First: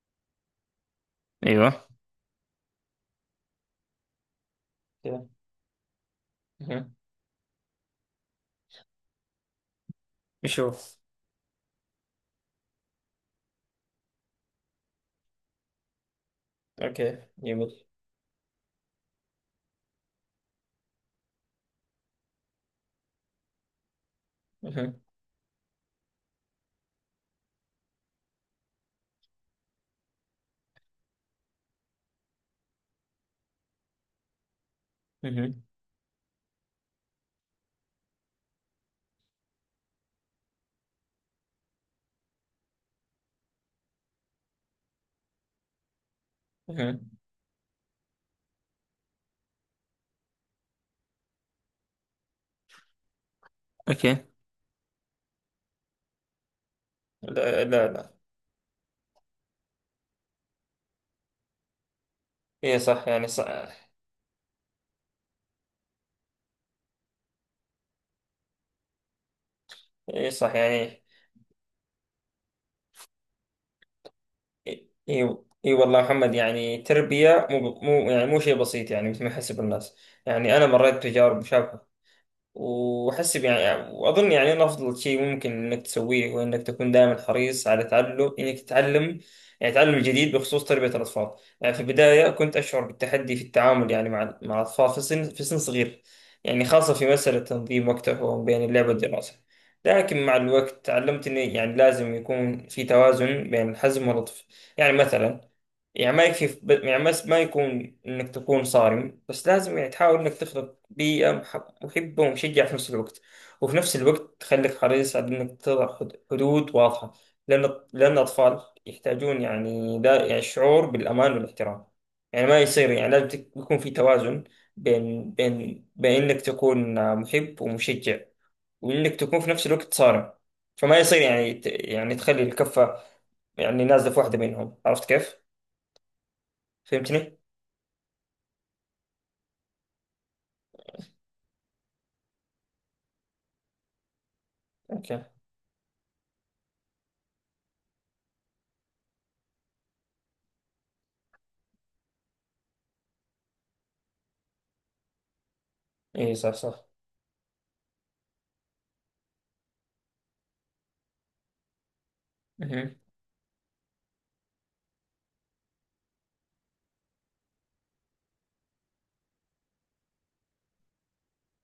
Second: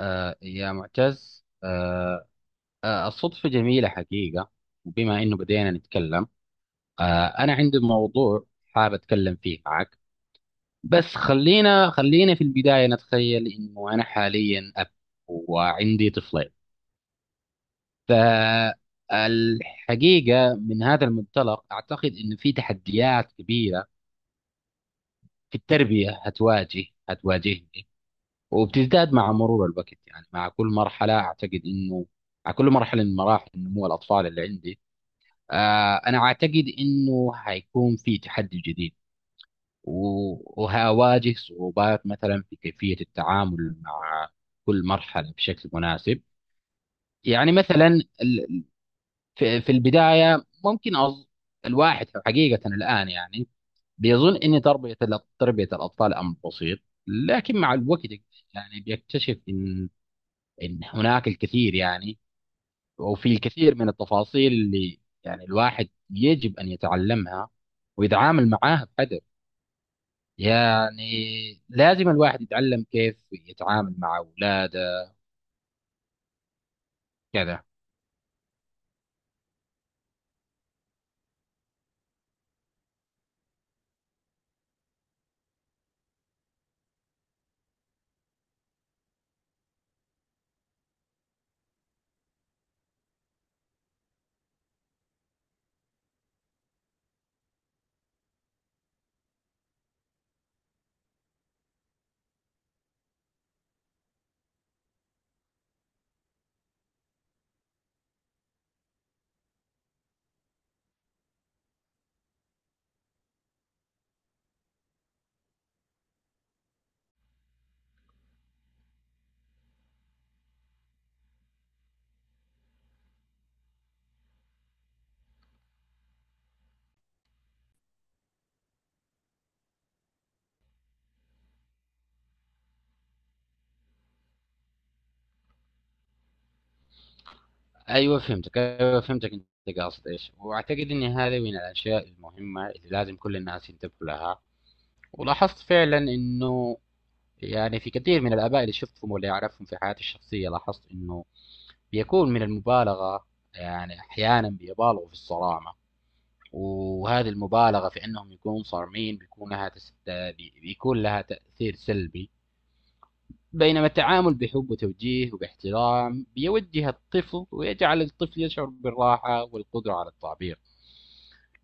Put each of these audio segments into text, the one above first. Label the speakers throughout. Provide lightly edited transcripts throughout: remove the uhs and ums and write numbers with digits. Speaker 1: يا معتز
Speaker 2: ايوه
Speaker 1: آه آه الصدفة جميلة حقيقة. وبما
Speaker 2: كده.
Speaker 1: إنه بدينا نتكلم،
Speaker 2: مهم.
Speaker 1: أنا عندي موضوع حابب أتكلم فيه معك.
Speaker 2: نشوف.
Speaker 1: بس خلينا في البداية نتخيل إنه أنا حاليا أب وعندي طفلين.
Speaker 2: اوكي جميل.
Speaker 1: فالحقيقة من هذا المنطلق أعتقد إنه في تحديات كبيرة
Speaker 2: مهم.
Speaker 1: في التربية هتواجهني، وبتزداد مع مرور الوقت، يعني مع كل مرحلة أعتقد إنه مع كل مرحلة من مراحل نمو الأطفال اللي عندي.
Speaker 2: مهم.
Speaker 1: أنا أعتقد إنه حيكون في تحدي جديد، و- وهواجه صعوبات مثلا في كيفية التعامل مع كل مرحلة بشكل مناسب.
Speaker 2: مهم.
Speaker 1: يعني مثلا ال- في البداية ممكن الواحد حقيقة الآن يعني
Speaker 2: اوكي.
Speaker 1: بيظن إن تربية تربية الأطفال أمر بسيط، لكن
Speaker 2: لا
Speaker 1: مع
Speaker 2: لا
Speaker 1: الوقت
Speaker 2: لا.
Speaker 1: يعني بيكتشف إن هناك الكثير، يعني
Speaker 2: ايه صح يعني
Speaker 1: وفي الكثير
Speaker 2: صح.
Speaker 1: من التفاصيل اللي يعني الواحد يجب أن يتعلمها ويتعامل معاها بقدر،
Speaker 2: ايه صح
Speaker 1: يعني
Speaker 2: يعني.
Speaker 1: لازم الواحد يتعلم كيف يتعامل مع
Speaker 2: اي
Speaker 1: أولاده.
Speaker 2: إي- إي والله محمد، يعني تربية
Speaker 1: كذا.
Speaker 2: مو يعني مو شيء بسيط يعني مثل ما يحسب الناس. يعني انا مريت بتجارب مشابهة، وحسب يعني وأظن يعني أنا أفضل شيء ممكن إنك تسويه هو إنك تكون دائما حريص على تعلم إنك تتعلم. يعني تعلم الجديد بخصوص تربية الأطفال. يعني في البداية كنت أشعر بالتحدي في التعامل يعني مع الأطفال في سن صغير يعني خاصة في مسألة تنظيم وقتهم بين اللعب والدراسة. لكن مع الوقت تعلمت إني يعني لازم يكون في توازن بين الحزم واللطف. يعني مثلا، يعني ما يكفي. يعني بس ما يكون إنك تكون صارم، بس لازم يعني تحاول إنك تخلق بيئة محبة ومشجعة في نفس الوقت. وفي نفس الوقت تخليك حريص على إنك تضع حدود واضحة. لأن الأطفال يحتاجون يعني دا يعني شعور بالأمان والاحترام. يعني ما يصير، يعني يكون في توازن بين إنك تكون محب ومشجع، وإنك تكون في نفس الوقت صارم. فما يصير يعني يعني تخلي الكفة يعني نازلة في واحدة منهم. عرفت كيف؟ فهمتني؟
Speaker 1: أيوة فهمتك، أيوة فهمتك أنت قاصد إيش. وأعتقد أن هذه من الأشياء المهمة اللي لازم كل الناس ينتبهوا لها.
Speaker 2: اوكي.
Speaker 1: ولاحظت فعلا أنه يعني في كثير من الآباء اللي شفتهم واللي أعرفهم في حياتي الشخصية، لاحظت أنه بيكون من المبالغه، يعني احيانا بيبالغوا في الصرامه.
Speaker 2: اي صح صح.
Speaker 1: وهذه المبالغه في انهم يكونوا صارمين بيكون لها بيكون لها تاثير سلبي.
Speaker 2: اها.
Speaker 1: بينما التعامل بحب وتوجيه وباحترام بيوجه الطفل ويجعل الطفل يشعر بالراحه والقدره على التعبير.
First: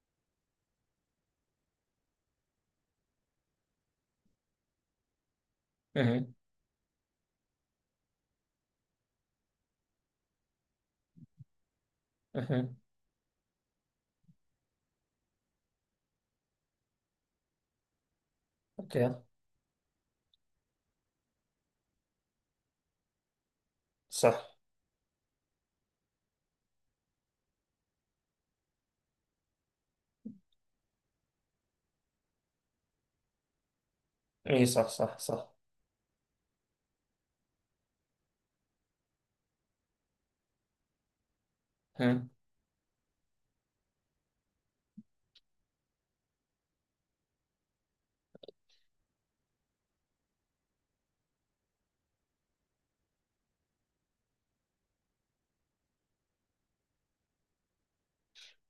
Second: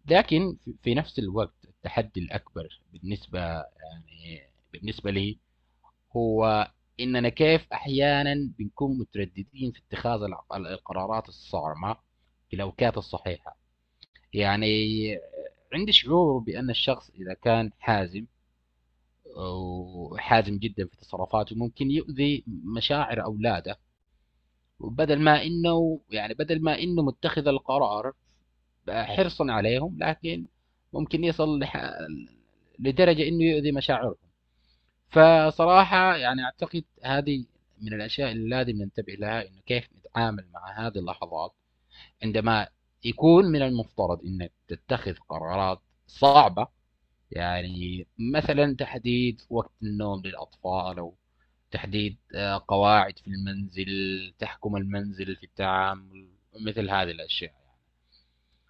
Speaker 1: لكن في نفس الوقت التحدي الاكبر بالنسبه يعني بالنسبه لي
Speaker 2: اها.
Speaker 1: هو اننا كيف احيانا بنكون مترددين في اتخاذ القرارات الصارمه في
Speaker 2: اها.
Speaker 1: الاوقات الصحيحه. يعني عندي شعور بان الشخص اذا كان حازم
Speaker 2: اوكي.
Speaker 1: وحازم جدا في تصرفاته ممكن يؤذي مشاعر اولاده،
Speaker 2: صح.
Speaker 1: بدل ما انه يعني بدل ما انه متخذ القرار حرصا عليهم، لكن ممكن يصل لدرجه انه يؤذي مشاعرهم.
Speaker 2: ايه صح صح صح.
Speaker 1: فصراحة يعني أعتقد هذه من الأشياء اللي لازم ننتبه لها، إنه كيف نتعامل مع هذه اللحظات
Speaker 2: ها.
Speaker 1: عندما يكون من المفترض إنك تتخذ قرارات صعبة. يعني مثلا تحديد وقت النوم للأطفال، أو تحديد قواعد في المنزل تحكم المنزل في التعامل، مثل هذه الأشياء.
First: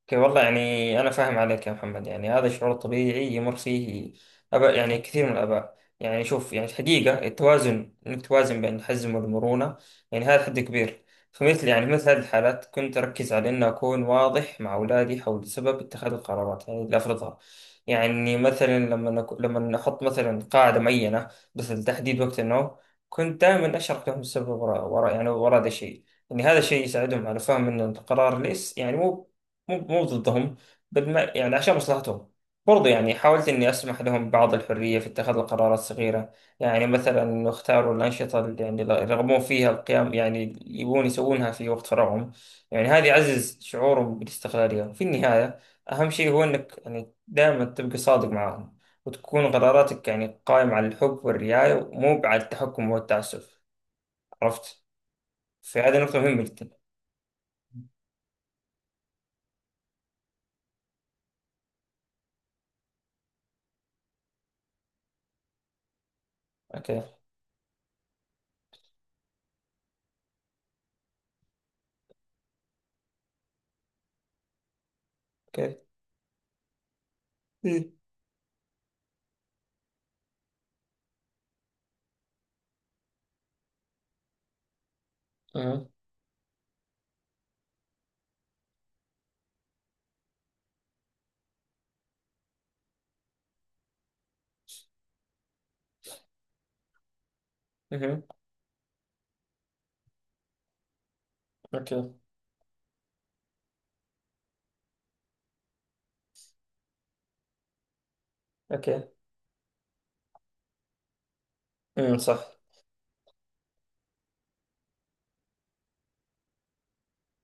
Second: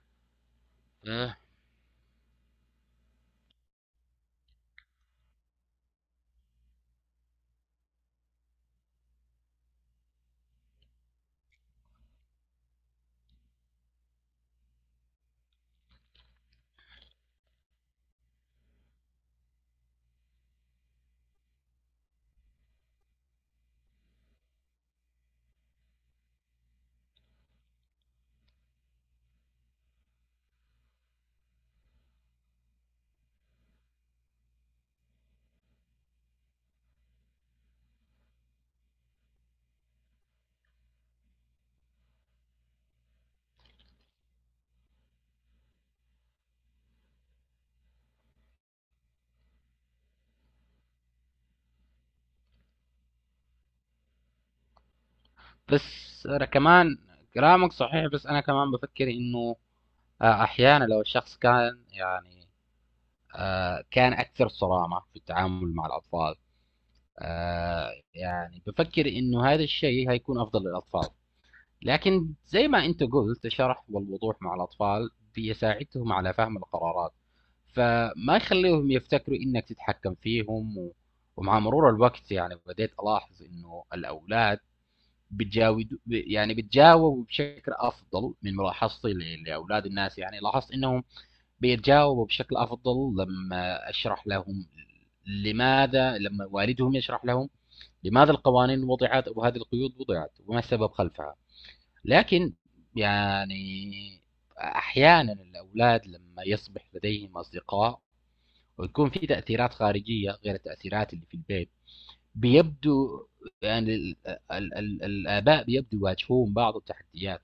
Speaker 2: اوكي والله، يعني أنا
Speaker 1: آه.
Speaker 2: فاهم عليك يا محمد. يعني هذا شعور طبيعي يمر فيه أباء، يعني كثير من الآباء. يعني شوف، يعني الحقيقة التوازن إنك توازن بين الحزم والمرونة، يعني هذا حد كبير. فمثل يعني مثل هذه الحالات كنت أركز على إن أكون واضح مع أولادي حول سبب اتخاذ القرارات يعني اللي أفرضها. يعني مثلا لما لما أحط مثلا قاعدة معينة مثل تحديد وقت النوم. كنت دائما أشرح لهم السبب وراء هذا الشيء. يعني هذا الشيء يساعدهم على فهم ان القرار ليس يعني مو ضدهم، بل ما يعني عشان مصلحتهم. برضه يعني حاولت إني أسمح لهم بعض الحرية في اتخاذ القرارات الصغيرة. يعني مثلا اختاروا الأنشطة اللي يعني يرغبون فيها القيام، يعني يبون يسوونها في وقت فراغهم. يعني هذا يعزز شعورهم بالاستقلالية. وفي النهاية أهم شيء هو إنك يعني دائما تبقى صادق معهم، وتكون قراراتك يعني قائمة على الحب والرعاية ومو على التحكم والتعسف. عرفت؟ فهذه نقطة
Speaker 1: بس
Speaker 2: مهمة
Speaker 1: أنا
Speaker 2: جدا.
Speaker 1: كمان كلامك صحيح، بس أنا كمان بفكر إنه أحيانا لو الشخص كان يعني كان اكثر صرامه في التعامل مع الاطفال،
Speaker 2: أوكي.
Speaker 1: يعني بفكر انه هذا الشيء هيكون افضل للاطفال. لكن زي ما انت قلت، الشرح والوضوح مع الاطفال
Speaker 2: أوكي.
Speaker 1: بيساعدهم على فهم القرارات،
Speaker 2: مم.
Speaker 1: فما يخليهم يفتكروا انك تتحكم فيهم. ومع مرور الوقت يعني بديت الاحظ انه الاولاد بتجاود يعني بتجاوبوا بشكل افضل، من ملاحظتي لاولاد الناس يعني لاحظت انهم بيتجاوبوا بشكل افضل لما اشرح لهم لماذا، لما والدهم يشرح لهم
Speaker 2: مهم.
Speaker 1: لماذا القوانين وضعت وهذه القيود وضعت وما السبب خلفها.
Speaker 2: اوكي.
Speaker 1: لكن يعني احيانا الاولاد لما يصبح لديهم اصدقاء
Speaker 2: اوكي.
Speaker 1: ويكون في تاثيرات خارجيه غير التاثيرات اللي في البيت،
Speaker 2: صح.
Speaker 1: بيبدو يعني الاباء بيبدو يواجهون بعض التحديات،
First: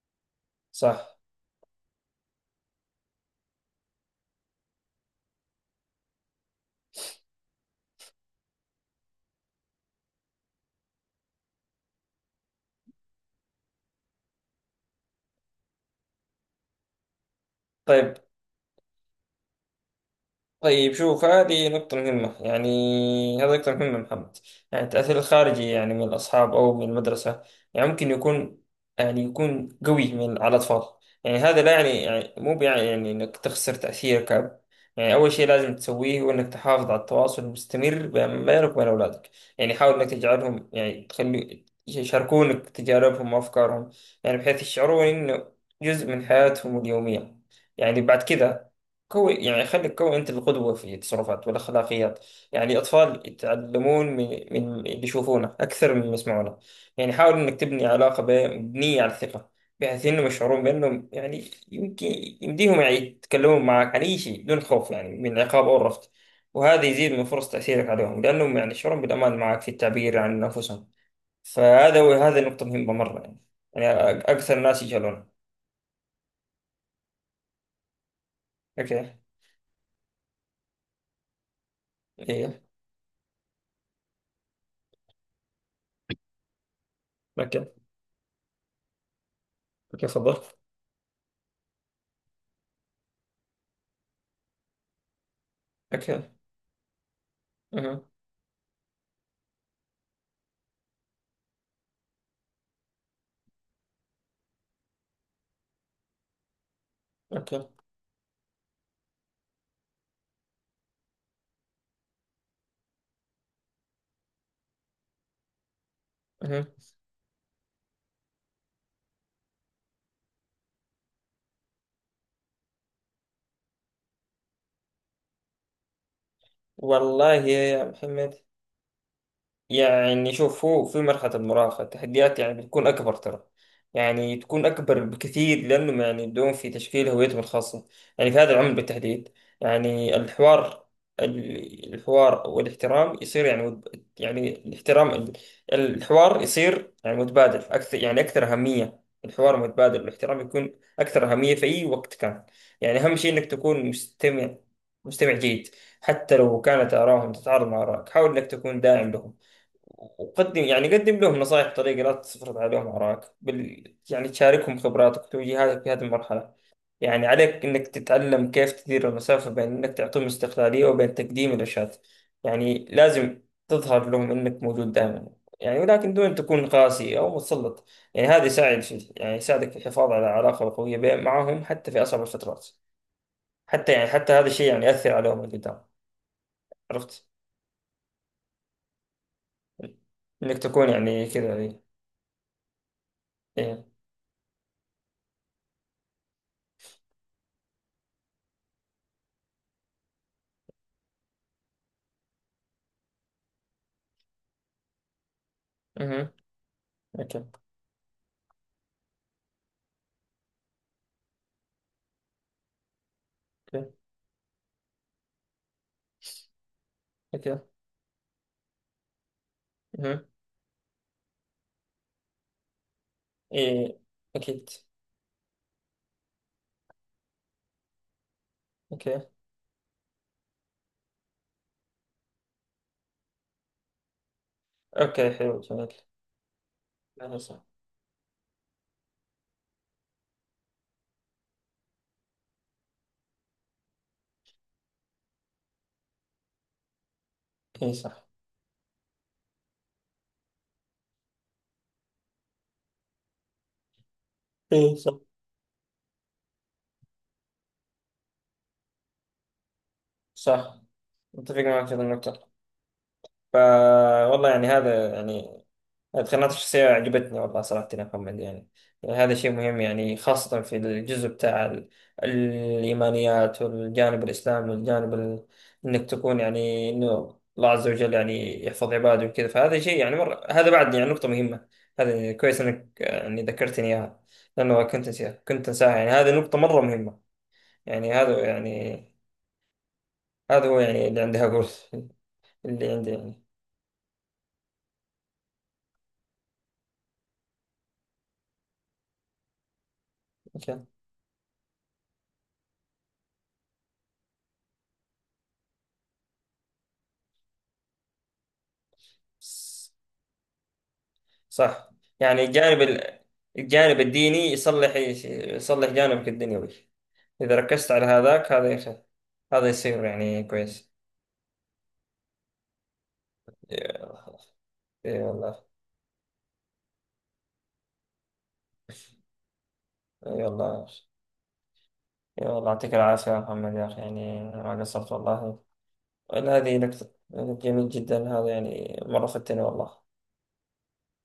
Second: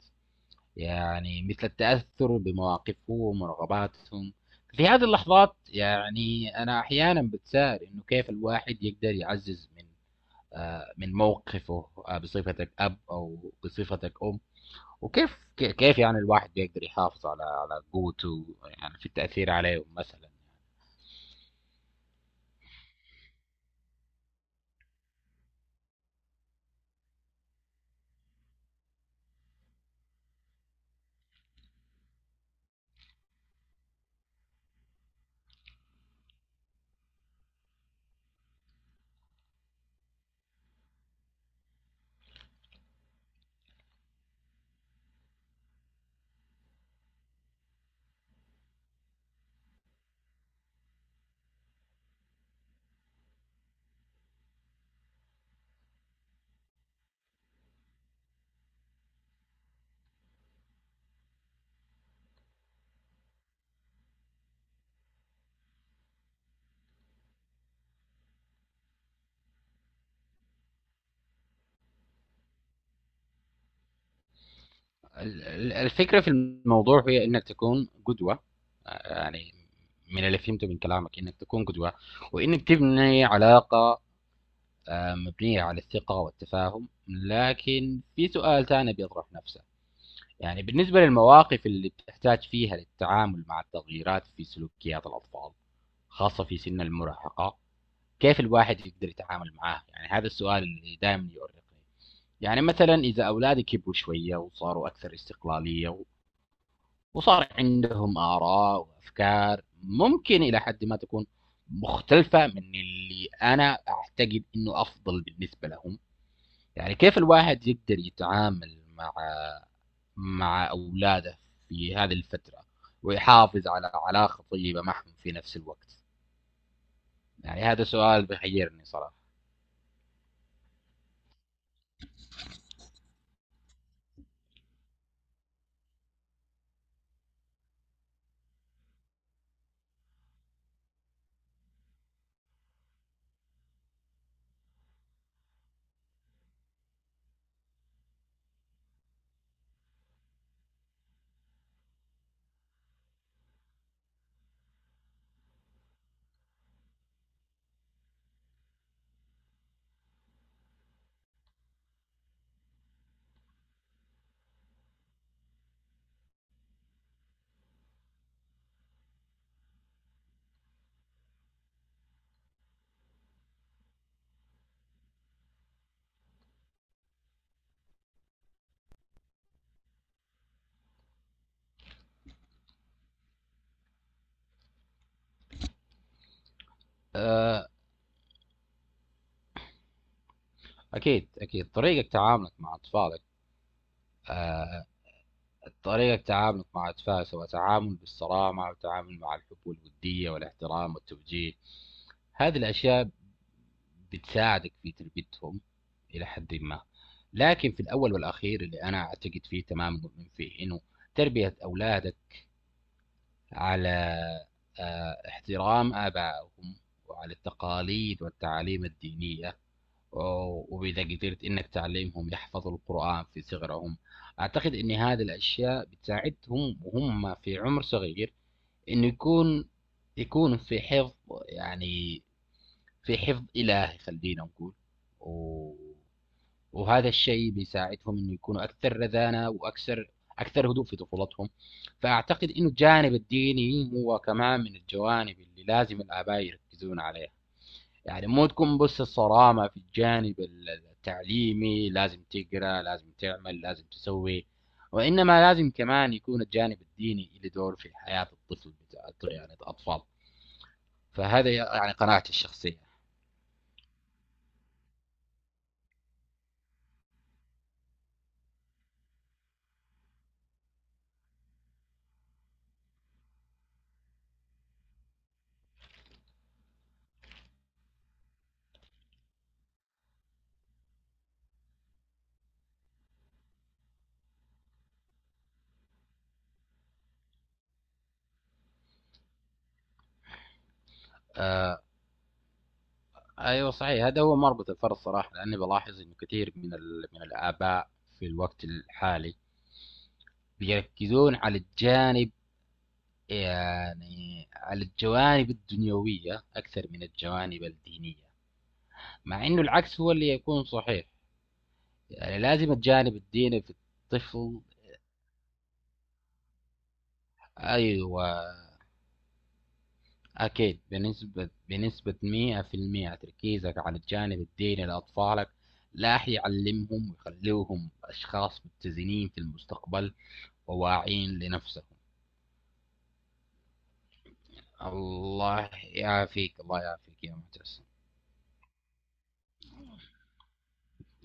Speaker 2: صح.
Speaker 1: يعني مثل التأثر بمواقفهم ورغباتهم. في هذه اللحظات يعني أنا أحيانا بتساءل إنه كيف الواحد يقدر يعزز من من موقفه، بصفتك أب أو بصفتك أم، وكيف كيف يعني الواحد يقدر يحافظ على
Speaker 2: طيب.
Speaker 1: قوته يعني في التأثير عليهم مثلا.
Speaker 2: طيب شوف، هذه نقطة مهمة يعني. هذه نقطة مهمة محمد. يعني التأثير الخارجي يعني من الأصحاب أو من المدرسة يعني ممكن يكون، يعني يكون قوي من على الأطفال. يعني هذا لا يعني، يعني مو يعني، يعني إنك تخسر تأثيرك كأب. يعني أول شيء لازم تسويه هو إنك تحافظ على التواصل المستمر بينك وبين أولادك. يعني حاول إنك تجعلهم، يعني تخلي يشاركونك تجاربهم وأفكارهم، يعني بحيث يشعرون إنه جزء من حياتهم اليومية. يعني بعد كذا كوي، يعني خليك كوي أنت القدوة في تصرفات والأخلاقيات. يعني الأطفال يتعلمون من اللي يشوفونه أكثر من اللي يسمعونه. يعني حاول إنك تبني علاقة مبنية على الثقة، بحيث إنهم يشعرون بأنهم يعني يمكن يمديهم يعني يتكلمون معك عن أي شيء بدون خوف، يعني من العقاب أو الرفض. وهذا يزيد من فرص تأثيرك عليهم، لأنهم يعني يشعرون بالأمان معك في التعبير عن أنفسهم. فهذا هو، هذه نقطة مهمة مرة يعني. يعني أكثر الناس يجهلونها.
Speaker 1: الفكرة في الموضوع هي إنك تكون قدوة،
Speaker 2: أوكي.
Speaker 1: يعني من اللي فهمته من كلامك إنك تكون قدوة،
Speaker 2: إيه.
Speaker 1: وإنك تبني علاقة مبنية على الثقة والتفاهم.
Speaker 2: أوكي.
Speaker 1: لكن في سؤال ثاني بيطرح نفسه،
Speaker 2: أوكي تفضل.
Speaker 1: يعني بالنسبة للمواقف اللي بتحتاج فيها للتعامل مع التغييرات في سلوكيات الأطفال،
Speaker 2: أوكي.
Speaker 1: خاصة في سن المراهقة، كيف الواحد يقدر يتعامل معاه؟ يعني هذا السؤال اللي دائما يؤرقني. يعني مثلا إذا أولادي كبروا شوية وصاروا أكثر استقلالية، وصار
Speaker 2: اوكي.
Speaker 1: عندهم آراء وأفكار ممكن إلى حد ما تكون مختلفة من اللي أنا أعتقد إنه أفضل بالنسبة لهم،
Speaker 2: مهم.
Speaker 1: يعني كيف الواحد يقدر يتعامل مع اولاده في هذه الفتره ويحافظ على علاقه طيبه معهم في نفس الوقت؟
Speaker 2: والله
Speaker 1: يعني
Speaker 2: يا
Speaker 1: هذا سؤال
Speaker 2: محمد،
Speaker 1: بيحيرني صراحه.
Speaker 2: يعني شوف، هو في مرحلة المراهقة التحديات يعني بتكون أكبر ترى. يعني تكون أكبر بكثير، لأنهم يعني يبدون في تشكيل هويتهم الخاصة يعني في هذا العمر بالتحديد. يعني الحوار، الحوار والاحترام يصير يعني يعني الاحترام الحوار يصير يعني متبادل أكثر، يعني أكثر أهمية، الحوار متبادل والاحترام يكون أكثر أهمية في أي وقت كان. يعني أهم شيء إنك تكون مستمع، مستمع جيد. حتى لو كانت آراهم تتعارض مع آرائك، حاول إنك تكون داعم لهم. وقدم، يعني قدم لهم نصائح بطريقة لا تفرض عليهم آرائك يعني تشاركهم خبراتك وتوجيهاتك في هذه المرحلة. يعني عليك إنك تتعلم كيف تدير المسافة بين إنك تعطيهم استقلالية وبين تقديم الإرشاد. يعني لازم تظهر لهم إنك موجود دائما، يعني ولكن دون تكون قاسي أو متسلط. يعني هذا يساعد في، يعني يساعدك في الحفاظ على علاقة قوية معهم حتى في أصعب الفترات. حتى يعني حتى هذا الشيء يعني يأثر عليهم قدام. عرفت،
Speaker 1: أه،
Speaker 2: إنك تكون يعني
Speaker 1: اكيد
Speaker 2: كذا.
Speaker 1: اكيد
Speaker 2: إيه.
Speaker 1: طريقه تعاملك مع اطفالك،
Speaker 2: إيه.
Speaker 1: طريقة تعاملك مع أطفال، سواء تعامل بالصرامة أو تعامل مع الحب والودية والاحترام والتوجيه، هذه الأشياء بتساعدك في تربيتهم إلى
Speaker 2: مهم.
Speaker 1: حد ما.
Speaker 2: أوكي.
Speaker 1: لكن في الأول والأخير اللي أنا أعتقد فيه، تماما مؤمن فيه، إنه تربية أولادك على احترام آبائهم وعلى
Speaker 2: اوكي.
Speaker 1: التقاليد والتعاليم الدينية،
Speaker 2: مهم.
Speaker 1: وإذا قدرت إنك تعلمهم يحفظوا القرآن في صغرهم،
Speaker 2: ايه. اكيد.
Speaker 1: أعتقد إن هذه الأشياء بتساعدهم وهم في عمر صغير، إنه
Speaker 2: اوكي.
Speaker 1: يكون في حفظ، يعني في حفظ إلهي خلينا نقول.
Speaker 2: اوكي حلو
Speaker 1: و...
Speaker 2: جميل.
Speaker 1: وهذا
Speaker 2: لا
Speaker 1: الشيء
Speaker 2: صح.
Speaker 1: بيساعدهم إنه يكونوا أكثر رزانة، وأكثر هدوء في طفولتهم. فأعتقد إنه الجانب الديني هو كمان من الجوانب اللي لازم الآباء يركزون عليها.
Speaker 2: اي
Speaker 1: يعني
Speaker 2: صح.
Speaker 1: مو تكون بس الصرامة في الجانب التعليمي، لازم تقرأ، لازم تعمل، لازم تسوي،
Speaker 2: اي صح
Speaker 1: وإنما لازم كمان يكون الجانب الديني له دور في حياة الطفل بتاع يعني الأطفال.
Speaker 2: صح.
Speaker 1: فهذا
Speaker 2: متفق معك
Speaker 1: يعني
Speaker 2: في هذه
Speaker 1: قناعتي
Speaker 2: النقطة.
Speaker 1: الشخصية.
Speaker 2: ف والله يعني هذا يعني التقنيات الشخصية عجبتني والله صراحة يا محمد. يعني يعني هذا شيء مهم، يعني خاصة في الجزء بتاع الإيمانيات والجانب الإسلامي والجانب إنك تكون يعني إنه الله عز وجل يعني يحفظ عباده وكذا. فهذا شيء يعني مرة، هذا بعد يعني نقطة مهمة. هذا كويس إنك يعني ذكرتني إياها، لأنه كنت أنساها كنت أنساها. يعني هذه نقطة مرة مهمة. يعني هذا يعني، هذا هو يعني اللي عندي أقول.
Speaker 1: آه.
Speaker 2: اللي عندي يعني.
Speaker 1: أيوه صحيح، هذا هو مربط الفرس صراحة. لأني بلاحظ إنه كثير من من الآباء في الوقت الحالي بيركزون على الجانب، يعني على الجوانب الدنيوية أكثر من الجوانب الدينية، مع انه
Speaker 2: أوكي.
Speaker 1: العكس هو اللي يكون صحيح.
Speaker 2: صح.
Speaker 1: يعني
Speaker 2: يعني
Speaker 1: لازم
Speaker 2: الجانب
Speaker 1: الجانب الديني في
Speaker 2: الجانب الديني
Speaker 1: الطفل.
Speaker 2: يصلح جانبك الدنيوي، إذا ركزت على
Speaker 1: ايوه
Speaker 2: هذاك. هذا هذا يصير يعني
Speaker 1: اكيد،
Speaker 2: كويس.
Speaker 1: بنسبه 100% تركيزك على الجانب الديني
Speaker 2: اي
Speaker 1: لاطفالك
Speaker 2: والله.
Speaker 1: لا يعلمهم ويخلوهم اشخاص متزنين في المستقبل
Speaker 2: اي والله.
Speaker 1: وواعين لنفسهم.
Speaker 2: اي والله، يعطيك العافية يا محمد يا أخي، يعني ما قصرت والله.
Speaker 1: الله يعافيك،
Speaker 2: هذه
Speaker 1: الله
Speaker 2: نكتة
Speaker 1: يعافيك يا معتصم.
Speaker 2: جميل جدا، هذا يعني مرة فتني والله.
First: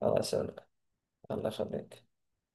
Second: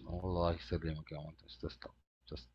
Speaker 2: الله
Speaker 1: الله
Speaker 2: يسلمك.
Speaker 1: يسلمك يا
Speaker 2: الله
Speaker 1: معتصم.
Speaker 2: يخليك.
Speaker 1: تسلم.